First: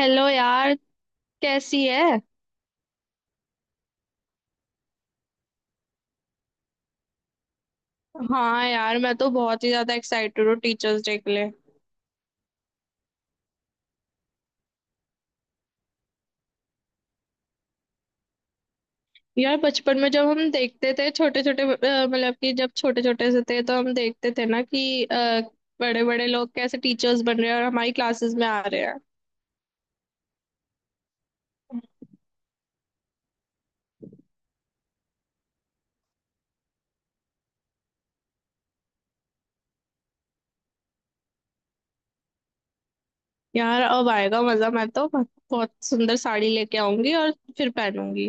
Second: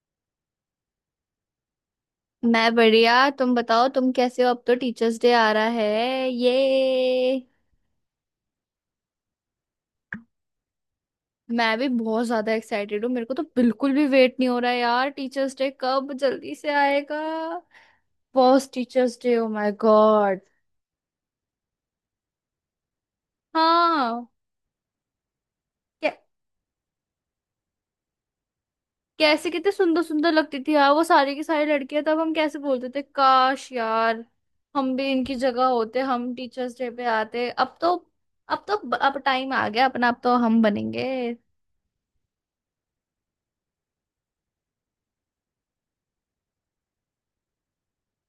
Hello यार। कैसी है? मैं बढ़िया। तुम बताओ, तुम कैसे हो? अब तो टीचर्स डे आ रहा है ये। हाँ यार, मैं तो बहुत ही ज्यादा एक्साइटेड हूँ टीचर्स डे के लिए। मैं भी बहुत ज्यादा एक्साइटेड हूँ। मेरे को तो बिल्कुल भी वेट नहीं हो रहा है यार, टीचर्स डे कब जल्दी से आएगा। फर्स्ट टीचर्स डे, ओ यार माय बचपन में जब गॉड। हम देखते थे छोटे छोटे, मतलब कि जब छोटे छोटे से थे तो हम हाँ। देखते थे ना कि बड़े कै- बड़े लोग कैसे टीचर्स बन रहे हैं और हमारी क्लासेस में आ रहे हैं। कैसे कितने सुंदर सुंदर लगती थी यार वो सारी की सारी लड़कियां। तब हम कैसे बोलते थे, काश यार हम भी इनकी जगह होते, हम टीचर्स डे पे आते। अब तो अब टाइम आ गया अपना, अब तो हम बनेंगे। यार अब आएगा मजा। मैं तो बहुत सुंदर साड़ी लेके आऊंगी और फिर पहनूंगी।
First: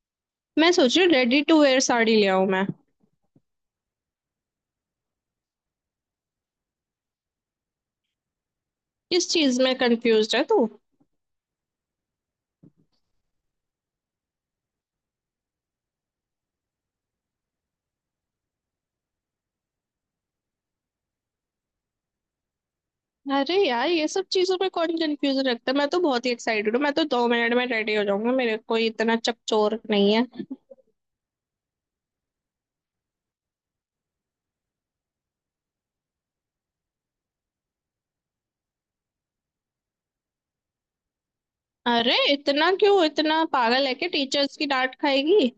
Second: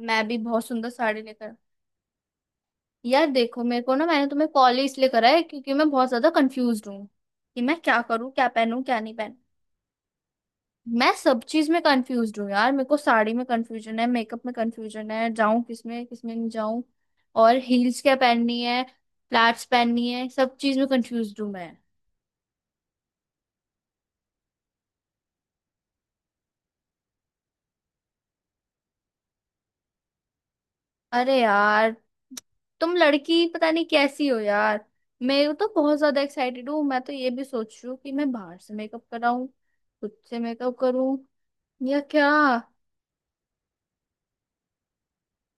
मैं भी बहुत मैं सुंदर सोच रही हूँ साड़ी रेडी लेकर। टू वेयर साड़ी ले आऊं मैं। यार देखो, मेरे को ना, मैंने तुम्हें कॉल ही इसलिए करा है क्योंकि मैं बहुत ज्यादा कंफ्यूज हूँ कि मैं क्या करूँ, क्या पहनूं, क्या नहीं किस पहनूं। चीज में कंफ्यूज है तू? मैं सब चीज में कंफ्यूज हूँ यार। मेरे को साड़ी में कंफ्यूजन है, मेकअप में कंफ्यूजन है, जाऊं किसमें किसमें नहीं जाऊं, और हील्स क्या पहननी है फ्लैट्स पहननी है, सब चीज में कंफ्यूज हूँ मैं। अरे यार, ये सब चीजों पे कौन कंफ्यूजन रखता है? मैं तो बहुत ही एक्साइटेड हूँ, मैं तो 2 मिनट में रेडी हो जाऊंगा। मेरे कोई इतना चकचोर नहीं है। अरे यार, तुम लड़की पता नहीं कैसी हो यार। मैं तो बहुत ज्यादा एक्साइटेड हूँ। मैं तो ये भी सोच रही हूँ कि मैं बाहर से मेकअप कराऊं, खुद से मेकअप करूं, या अरे क्या। इतना क्यों, इतना पागल है कि टीचर्स की डांट खाएगी?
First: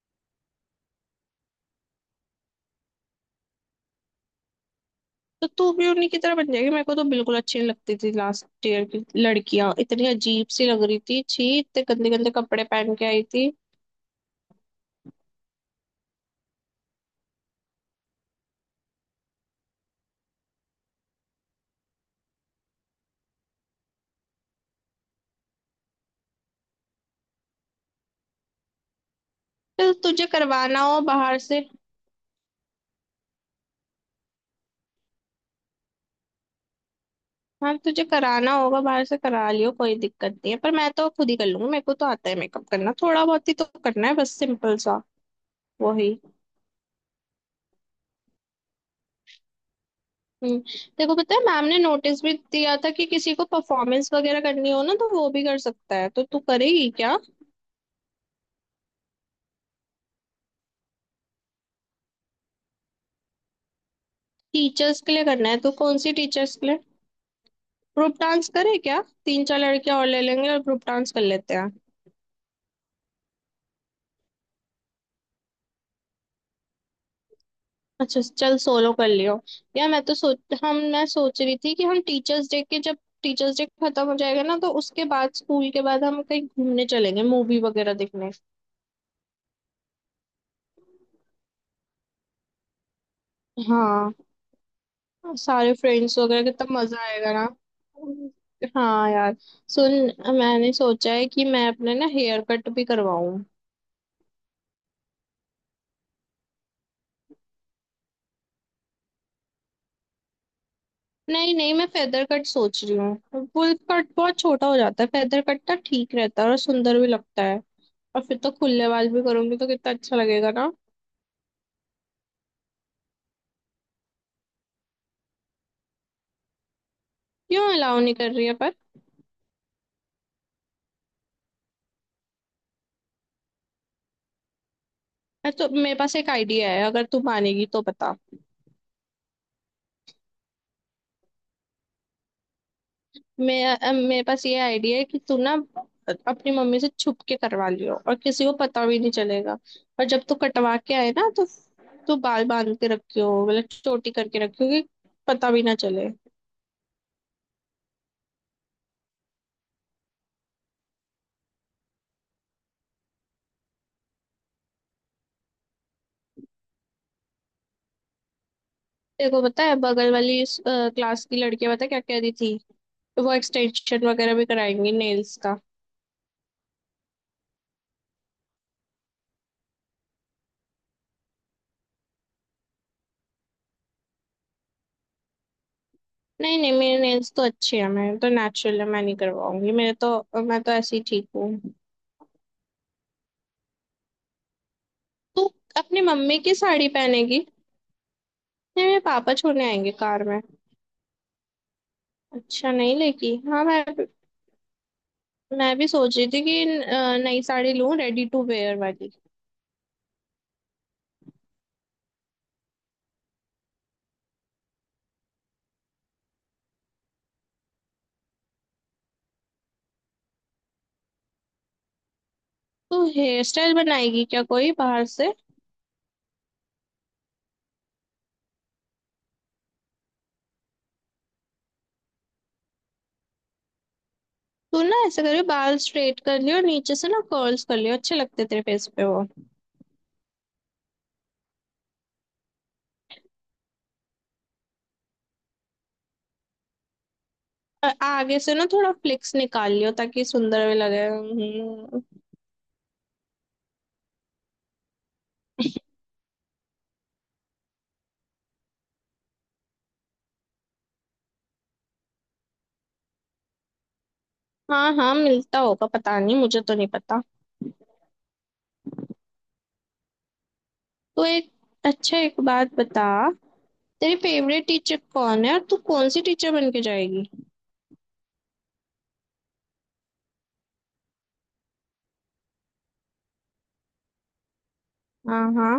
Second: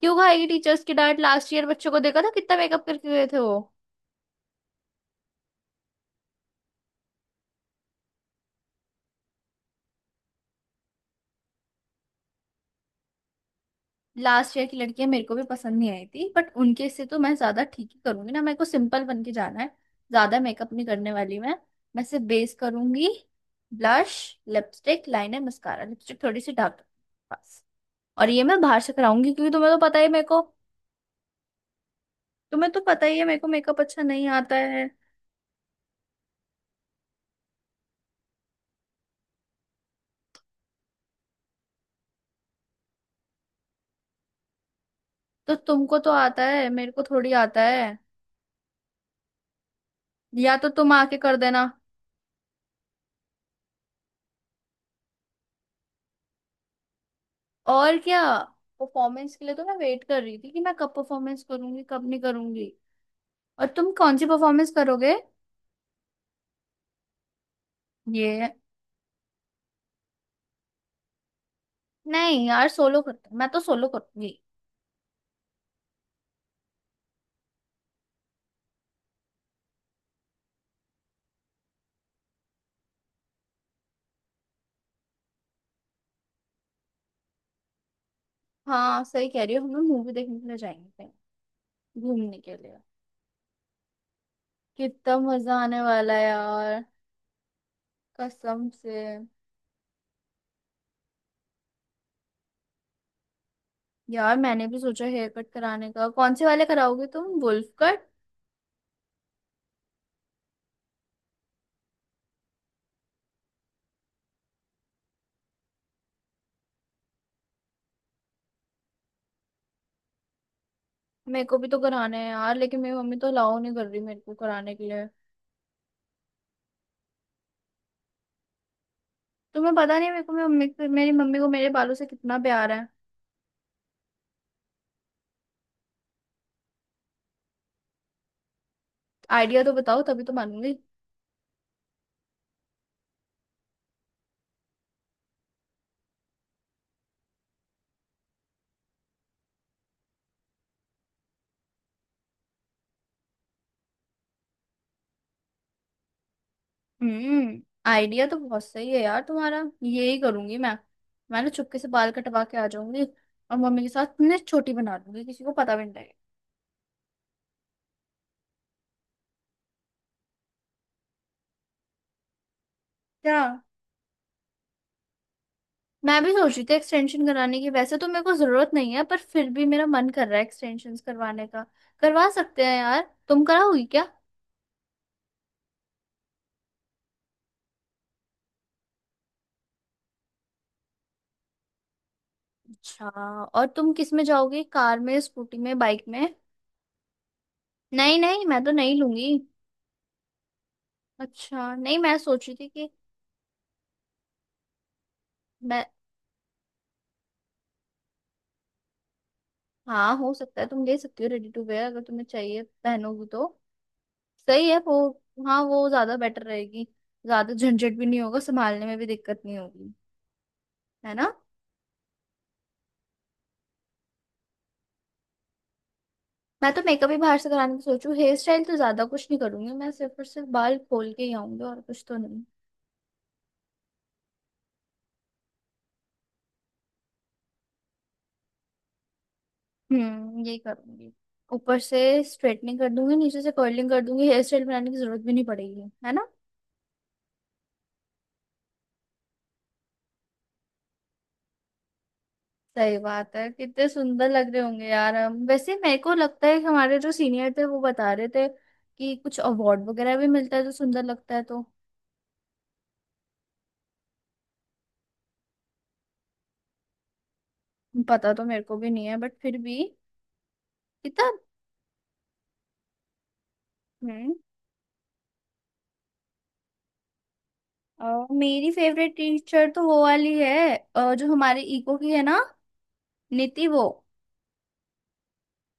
क्यों खाएगी टीचर्स की डांट? लास्ट ईयर बच्चों को देखा था कितना मेकअप करके गए थे वो। तो तू भी उन्हीं की तरह बन जाएगी। मेरे को तो बिल्कुल अच्छी नहीं लगती थी लास्ट ईयर की लड़कियां, इतनी अजीब सी लग रही थी, छी, इतने गंदे गंदे कपड़े पहन के आई थी। लास्ट ईयर की लड़कियां मेरे को भी पसंद नहीं आई थी बट उनके से तो मैं ज्यादा ठीक ही करूंगी ना। मेरे को सिंपल बन के जाना है, ज्यादा मेकअप नहीं करने वाली मैं। मैं सिर्फ बेस करूंगी, blush, lipstick, liner, mascara, lipstick थोड़ी सी डार्क, बस। और ये मैं बाहर से कराऊंगी क्योंकि तुम्हें तो तो पता ही है मेरे तुझे को। करवाना हो बाहर से। तुम्हें तो पता ही है मेरे को मेकअप अच्छा नहीं आता है। हाँ, तुझे कराना होगा बाहर से, करा लियो, कोई दिक्कत नहीं है, पर मैं तो खुद ही कर लूंगी, मेरे को तो आता है मेकअप करना, थोड़ा बहुत ही तो करना है बस सिंपल सा। तो तुमको तो वही। आता है, मेरे को थोड़ी आता है। या हम्म, तो तुम देखो, आके पता कर है देना। मैम ने नोटिस भी दिया था कि किसी को परफॉर्मेंस वगैरह करनी हो ना तो वो भी कर सकता है, तो तू करेगी क्या? और क्या। परफॉर्मेंस के लिए तो मैं वेट कर रही थी कि मैं कब परफॉर्मेंस करूंगी कब नहीं करूंगी। और तुम कौन सी परफॉर्मेंस टीचर्स के करोगे? लिए करना है तो कौन सी टीचर्स के लिए? ग्रुप डांस ये, करे क्या? तीन चार लड़कियां और ले लेंगे और ग्रुप डांस कर लेते हैं। नहीं यार, सोलो करते, मैं तो सोलो करूंगी। अच्छा चल, सोलो कर लियो। यार मैं सोच रही थी कि हम टीचर्स डे के जब टीचर्स डे खत्म हो जाएगा ना तो उसके बाद, स्कूल के बाद हम कहीं घूमने चलेंगे, मूवी वगैरह देखने। हाँ सही कह रही हो, हम लोग मूवी देखने के लिए जाएंगे कहीं, घूमने के लिए। हाँ। कितना अब मजा सारे आने वाला फ्रेंड्स है वगैरह, कितना यार। मजा आएगा ना। कसम से। हाँ यार। सुन, मैंने सोचा है कि मैं अपने ना हेयर कट भी करवाऊं। यार मैंने भी सोचा हेयर कट कराने का। कौन से वाले कराओगे तुम, वुल्फ कट? नहीं नहीं, मैं फेदर कट सोच रही हूँ। फुल कट बहुत छोटा हो जाता है, फेदर कट ना ठीक रहता है और सुंदर भी लगता है। और फिर तो खुले बाल भी करूंगी तो कितना अच्छा लगेगा ना। मेरे को भी तो कराना है यार, लेकिन मेरी मम्मी तो अलाउ नहीं कर रही मेरे को कराने के लिए। क्यों अलाउ नहीं कर रही है पर? तुम्हें पता नहीं है मेरे को, मेरी मम्मी को मेरे बालों से कितना प्यार है। मैं तो मेरे पास एक आइडिया है, अगर तू मानेगी तो बता। आइडिया तो बताओ तभी तो मानूंगी। मेरे पास ये आइडिया है कि तू ना अपनी मम्मी से छुप के करवा लियो, और किसी को पता भी नहीं चलेगा। और जब तू कटवा के आए ना तो तू बाल बांध के रखियो, मतलब चोटी करके रखियो कि पता भी ना चले। हम्म। आइडिया तो बहुत सही है यार तुम्हारा। यही करूंगी मैं। मैं ना चुपके से बाल कटवा के आ जाऊंगी और मम्मी के साथ ना छोटी बना दूंगी, किसी को पता भी नहीं लगेगा। देखो पता है, बगल वाली क्लास की लड़कियां पता है क्या कह रही थी? वो क्या? एक्सटेंशन वगैरह भी कराएंगी नेल्स का। मैं भी सोच रही थी एक्सटेंशन कराने की। वैसे तो मेरे को जरूरत नहीं है पर फिर भी मेरा मन कर रहा है एक्सटेंशन करवाने का। करवा सकते हैं यार, तुम कराओगी क्या? नहीं नहीं, मेरे नेल्स तो अच्छे हैं, मेरे तो नेचुरल है, मैं नहीं करवाऊंगी, मेरे तो मैं तो ऐसे ही ठीक हूँ। अच्छा। और तुम किस में जाओगे, कार में, तू स्कूटी में, अपनी बाइक में? मम्मी की साड़ी पहनेगी? नहीं नहीं, मैं तो नहीं, नहीं मेरे लूंगी। पापा छोड़ने आएंगे कार में। अच्छा, नहीं मैं सोच रही थी अच्छा कि नहीं, लेकी हाँ, मैं मैं। भी सोच रही थी कि नई साड़ी लूं रेडी टू वेयर वाली। हाँ हो सकता है, तुम ले सकती हो रेडी टू वेयर अगर तुम्हें चाहिए पहनोगी तो। सही है वो। हाँ वो ज्यादा बेटर रहेगी, ज्यादा झंझट भी नहीं होगा, संभालने में भी दिक्कत नहीं होगी, है ना। तो हेयर स्टाइल बनाएगी क्या कोई बाहर से? मैं तो मेकअप ही बाहर से कराने की सोचू, हेयर स्टाइल तो ज्यादा कुछ नहीं करूंगी, मैं सिर्फ और सिर्फ बाल खोल के ही आऊंगी और कुछ तो नहीं। तू ना ऐसे करियो, बाल स्ट्रेट कर लियो, नीचे से ना कर्ल्स कर लियो, अच्छे लगते तेरे फेस पे वो। यही करूंगी। ऊपर से स्ट्रेटनिंग कर दूंगी, नीचे से कर्लिंग कर दूंगी, हेयर स्टाइल बनाने की जरूरत भी नहीं पड़ेगी, है ना। आगे से ना थोड़ा फ्लिक्स निकाल लियो ताकि सुंदर भी लगे। सही बात है, कितने सुंदर लग रहे होंगे यार हम। वैसे मेरे को लगता है कि हमारे जो सीनियर थे वो बता रहे थे कि कुछ अवार्ड वगैरह भी मिलता है तो सुंदर लगता है तो। हाँ हाँ, मिलता होगा पता नहीं, मुझे तो नहीं पता। पता तो मेरे को भी नहीं है बट फिर भी। तो कितना। एक अच्छा, एक बात बता, तेरी हम्म। फेवरेट टीचर कौन है और तू कौन सी टीचर बन के जाएगी? मेरी फेवरेट टीचर तो वो वाली है, जो हमारे इको की है ना, नीति वो। हाँ हाँ।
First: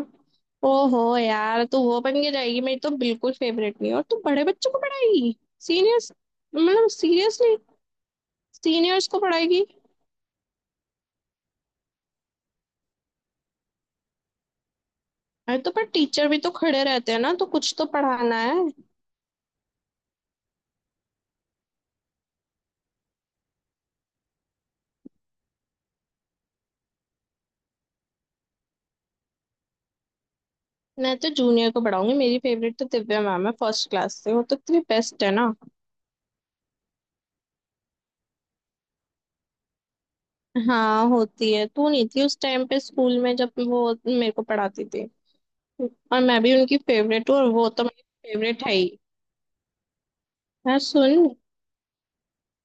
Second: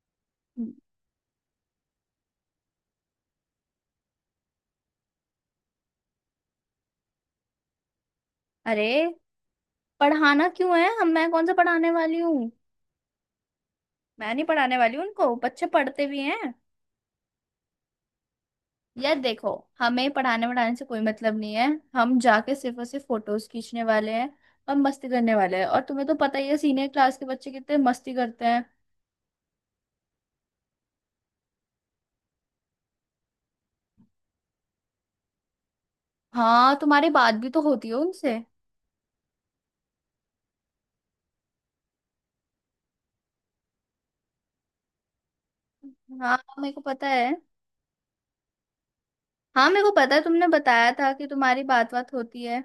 ओहो यार, तू वो बन के जाएगी? मेरी तो बिल्कुल फेवरेट नहीं है। और तू बड़े बच्चों को पढ़ाएगी? सीनियर्स? मतलब सीरियसली? अरे, सीनियर्स को पढ़ाएगी? पढ़ाना क्यों है हम? मैं कौन सा पढ़ाने वाली हूँ? मैं नहीं पढ़ाने वाली हूँ, उनको अरे बच्चे तो पर पढ़ते भी टीचर भी तो हैं। खड़े रहते हैं ना, तो कुछ तो पढ़ाना है। यार देखो, हमें पढ़ाने वढ़ाने से कोई मतलब नहीं है। हम जाके सिर्फ और सिर्फ फोटोज खींचने वाले हैं, और मस्ती करने वाले हैं, और तुम्हें तो पता ही है सीनियर क्लास के बच्चे कितने मस्ती करते हैं। मैं तो जूनियर को पढ़ाऊंगी, मेरी फेवरेट तो दिव्या मैम है, फर्स्ट क्लास से वो तो इतनी बेस्ट है ना। हाँ, तुम्हारी बात भी तो होती है उनसे। हाँ होती है, तू नहीं थी उस टाइम पे स्कूल में जब वो मेरे को पढ़ाती थी। और हाँ मैं भी मेरे उनकी को पता फेवरेट है। हूँ और वो तो मेरी फेवरेट है ही। हाँ मेरे को पता है, तुमने हाँ बताया था कि सुन, तुम्हारी बात बात होती है।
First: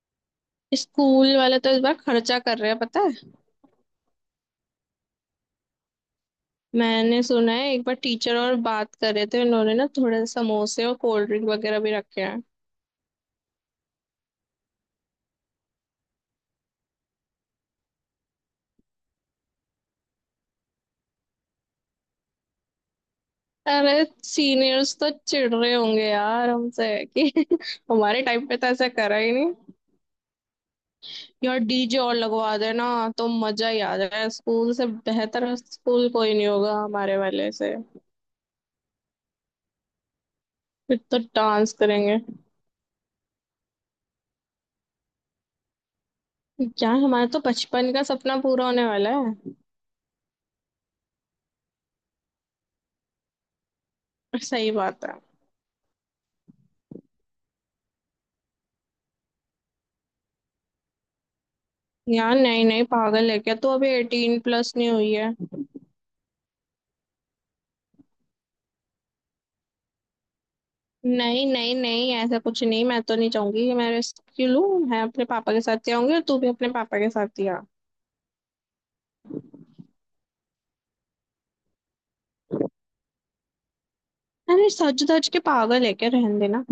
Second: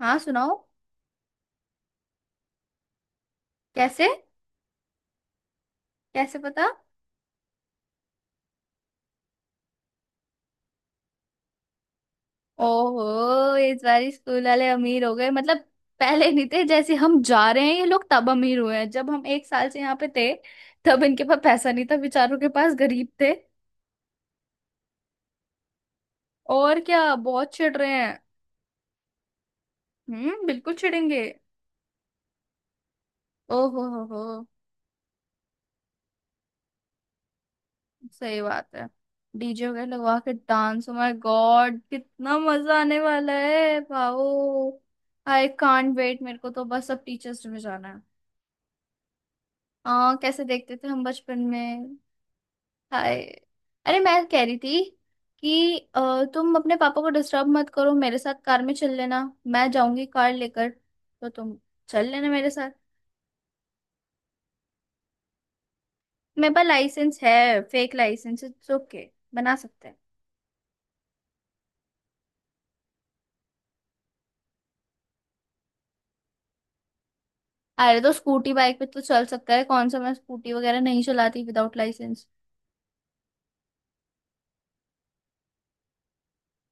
हाँ सुनाओ। स्कूल वाले तो इस बार खर्चा कर रहे हैं पता है? कैसे? कैसे पता? मैंने सुना है एक बार टीचर और बात कर रहे थे, उन्होंने ना थोड़े समोसे और कोल्ड ड्रिंक वगैरह भी रखे हैं। ओहो, इस बार स्कूल वाले अमीर हो गए मतलब। पहले नहीं थे, जैसे हम जा रहे हैं ये लोग तब अमीर हुए हैं, जब हम एक साल से यहाँ पे थे तब इनके पास पैसा नहीं था बेचारों के पास, गरीब थे। अरे, सीनियर्स तो चिढ़ रहे होंगे यार और हमसे क्या, कि बहुत चिढ़ रहे हैं। हमारे टाइम पे तो ऐसा करा ही नहीं। हम्म, बिल्कुल चिढ़ेंगे। यार डीजे और लगवा देना तो मजा ही ओहो आ हो, जाएगा, स्कूल से बेहतर स्कूल कोई नहीं होगा हमारे वाले से। सही बात है। डीजे वगैरह लगवा के डांस, ओ फिर माय तो डांस गॉड करेंगे। कितना मजा आने वाला है, वाओ। आई कांट वेट, मेरे को तो बस यार अब हमारा तो टीचर्स डे में जाना बचपन है। का सपना पूरा होने वाला है। कैसे देखते थे हम बचपन में। हाय। अरे मैं कह रही सही थी बात है। कि तुम अपने पापा को डिस्टर्ब मत करो, मेरे साथ कार में चल लेना। मैं जाऊंगी कार लेकर, तो तुम चल लेना यार मेरे नहीं साथ। नहीं, पागल है क्या तू? अभी 18+ नहीं हुई है। मेरे पास लाइसेंस है, फेक लाइसेंस, इट्स ओके, बना सकते हैं। नहीं नहीं नहीं, ऐसा कुछ नहीं। मैं तो नहीं चाहूंगी कि मैं रेस्क्यू लूं। मैं अपने पापा के साथ ही आऊंगी और तू भी अपने पापा के साथ ही आ। अरे तो स्कूटी बाइक पे तो चल सकता है, कौन सा मैं स्कूटी वगैरह नहीं चलाती विदाउट लाइसेंस। अरे सज धज के, पागल है क्या? रहने देना।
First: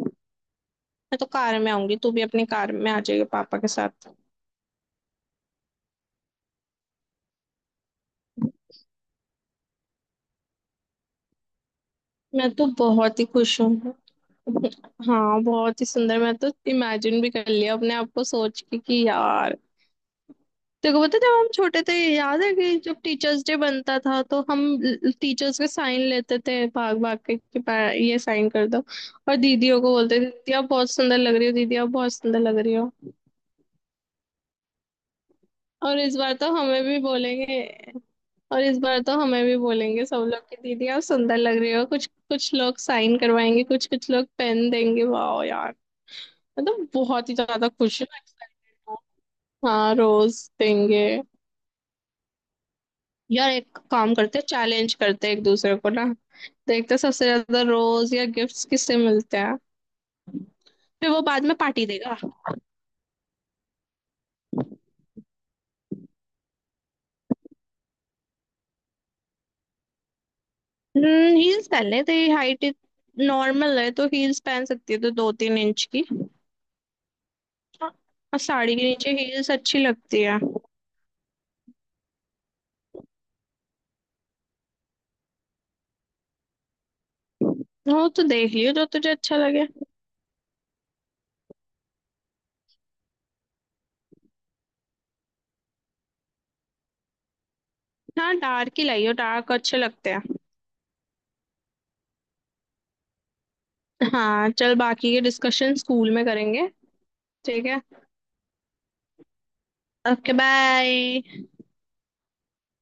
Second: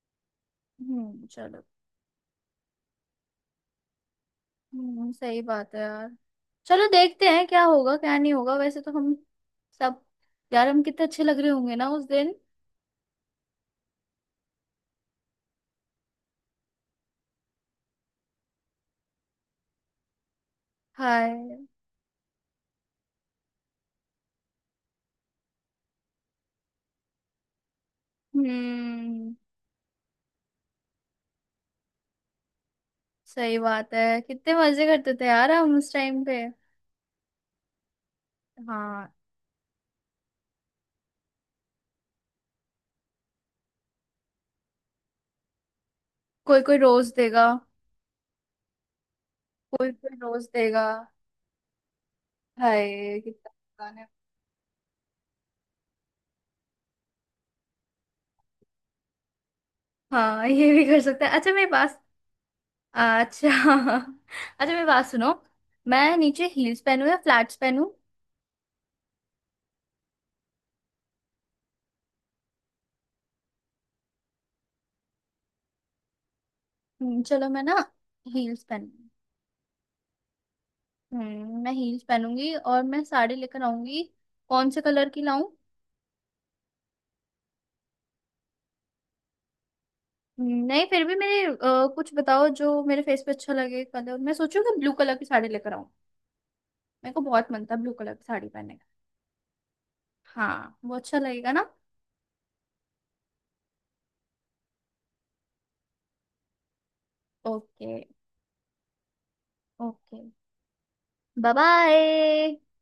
मैं तो कार चलो। में आऊंगी, तू भी अपनी कार में आ जाएगी पापा के साथ। सही बात है यार। चलो देखते हैं क्या होगा क्या नहीं होगा, वैसे तो हम सब। यार हम कितने अच्छे लग रहे होंगे ना उस दिन। मैं तो बहुत ही खुश हूँ। हाँ बहुत ही सुंदर। मैं तो इमेजिन भी कर लिया अपने आप को सोच के कि यार, देखो पता है, जब हम हाय। छोटे थे याद है कि जब टीचर्स डे बनता था तो हम टीचर्स के साइन लेते थे भाग भाग के कि ये साइन कर दो। हम्म, और दीदियों को बोलते थे, दीदी आप बहुत सुंदर लग रही हो, दीदी आप बहुत सुंदर लग रही हो। सही बात है कितने मजे करते थे यार हम उस और इस टाइम बार पे। तो हमें भी बोलेंगे। और इस बार हाँ। तो हमें भी बोलेंगे सब लोग कि दीदी आप सुंदर लग रही हो, कुछ कुछ लोग साइन करवाएंगे, कुछ कुछ लोग पेन देंगे, वाह यार। कोई कोई मतलब रोज बहुत ही देगा। ज्यादा खुश हूँ, excited हूँ। कोई हाँ कोई रोज रोज देगा। देंगे। हाय कितना। यार एक गाने। काम करते हैं, चैलेंज करते हैं एक दूसरे को ना, देखते हैं सबसे ज्यादा रोज या गिफ्ट्स किससे मिलते हैं, हाँ ये भी कर फिर वो सकते हैं। बाद अच्छा में मेरी पार्टी बात। देगा। अच्छा अच्छा मेरी बात सुनो, मैं नीचे हील्स पहनूं या फ्लैट्स पहनूं? हील्स पहन ले, तेरी हाइट नॉर्मल है तो हील्स पहन सकती है, तो 2-3 इंच की। चलो मैं ना, और हील्स साड़ी के पहनूं। नीचे हील्स अच्छी लगती है। हम्म, मैं हील्स पहनूंगी और मैं साड़ी लेकर आऊंगी। कौन से कलर की लाऊं? वो तो देख लियो जो तुझे अच्छा लगे। नहीं फिर भी मेरे, कुछ बताओ जो मेरे फेस पे अच्छा लगे कलर। मैं सोचूं कि ब्लू कलर की साड़ी लेकर आऊं, मेरे को बहुत मन था ब्लू कलर की हाँ साड़ी डार्क पहनने ही का। लाइयो, डार्क अच्छे लगते हैं। हाँ वो अच्छा लगेगा ना। हाँ चल, बाकी के डिस्कशन स्कूल में करेंगे। ठीक है, okay. Okay okay bye. Bye. Bye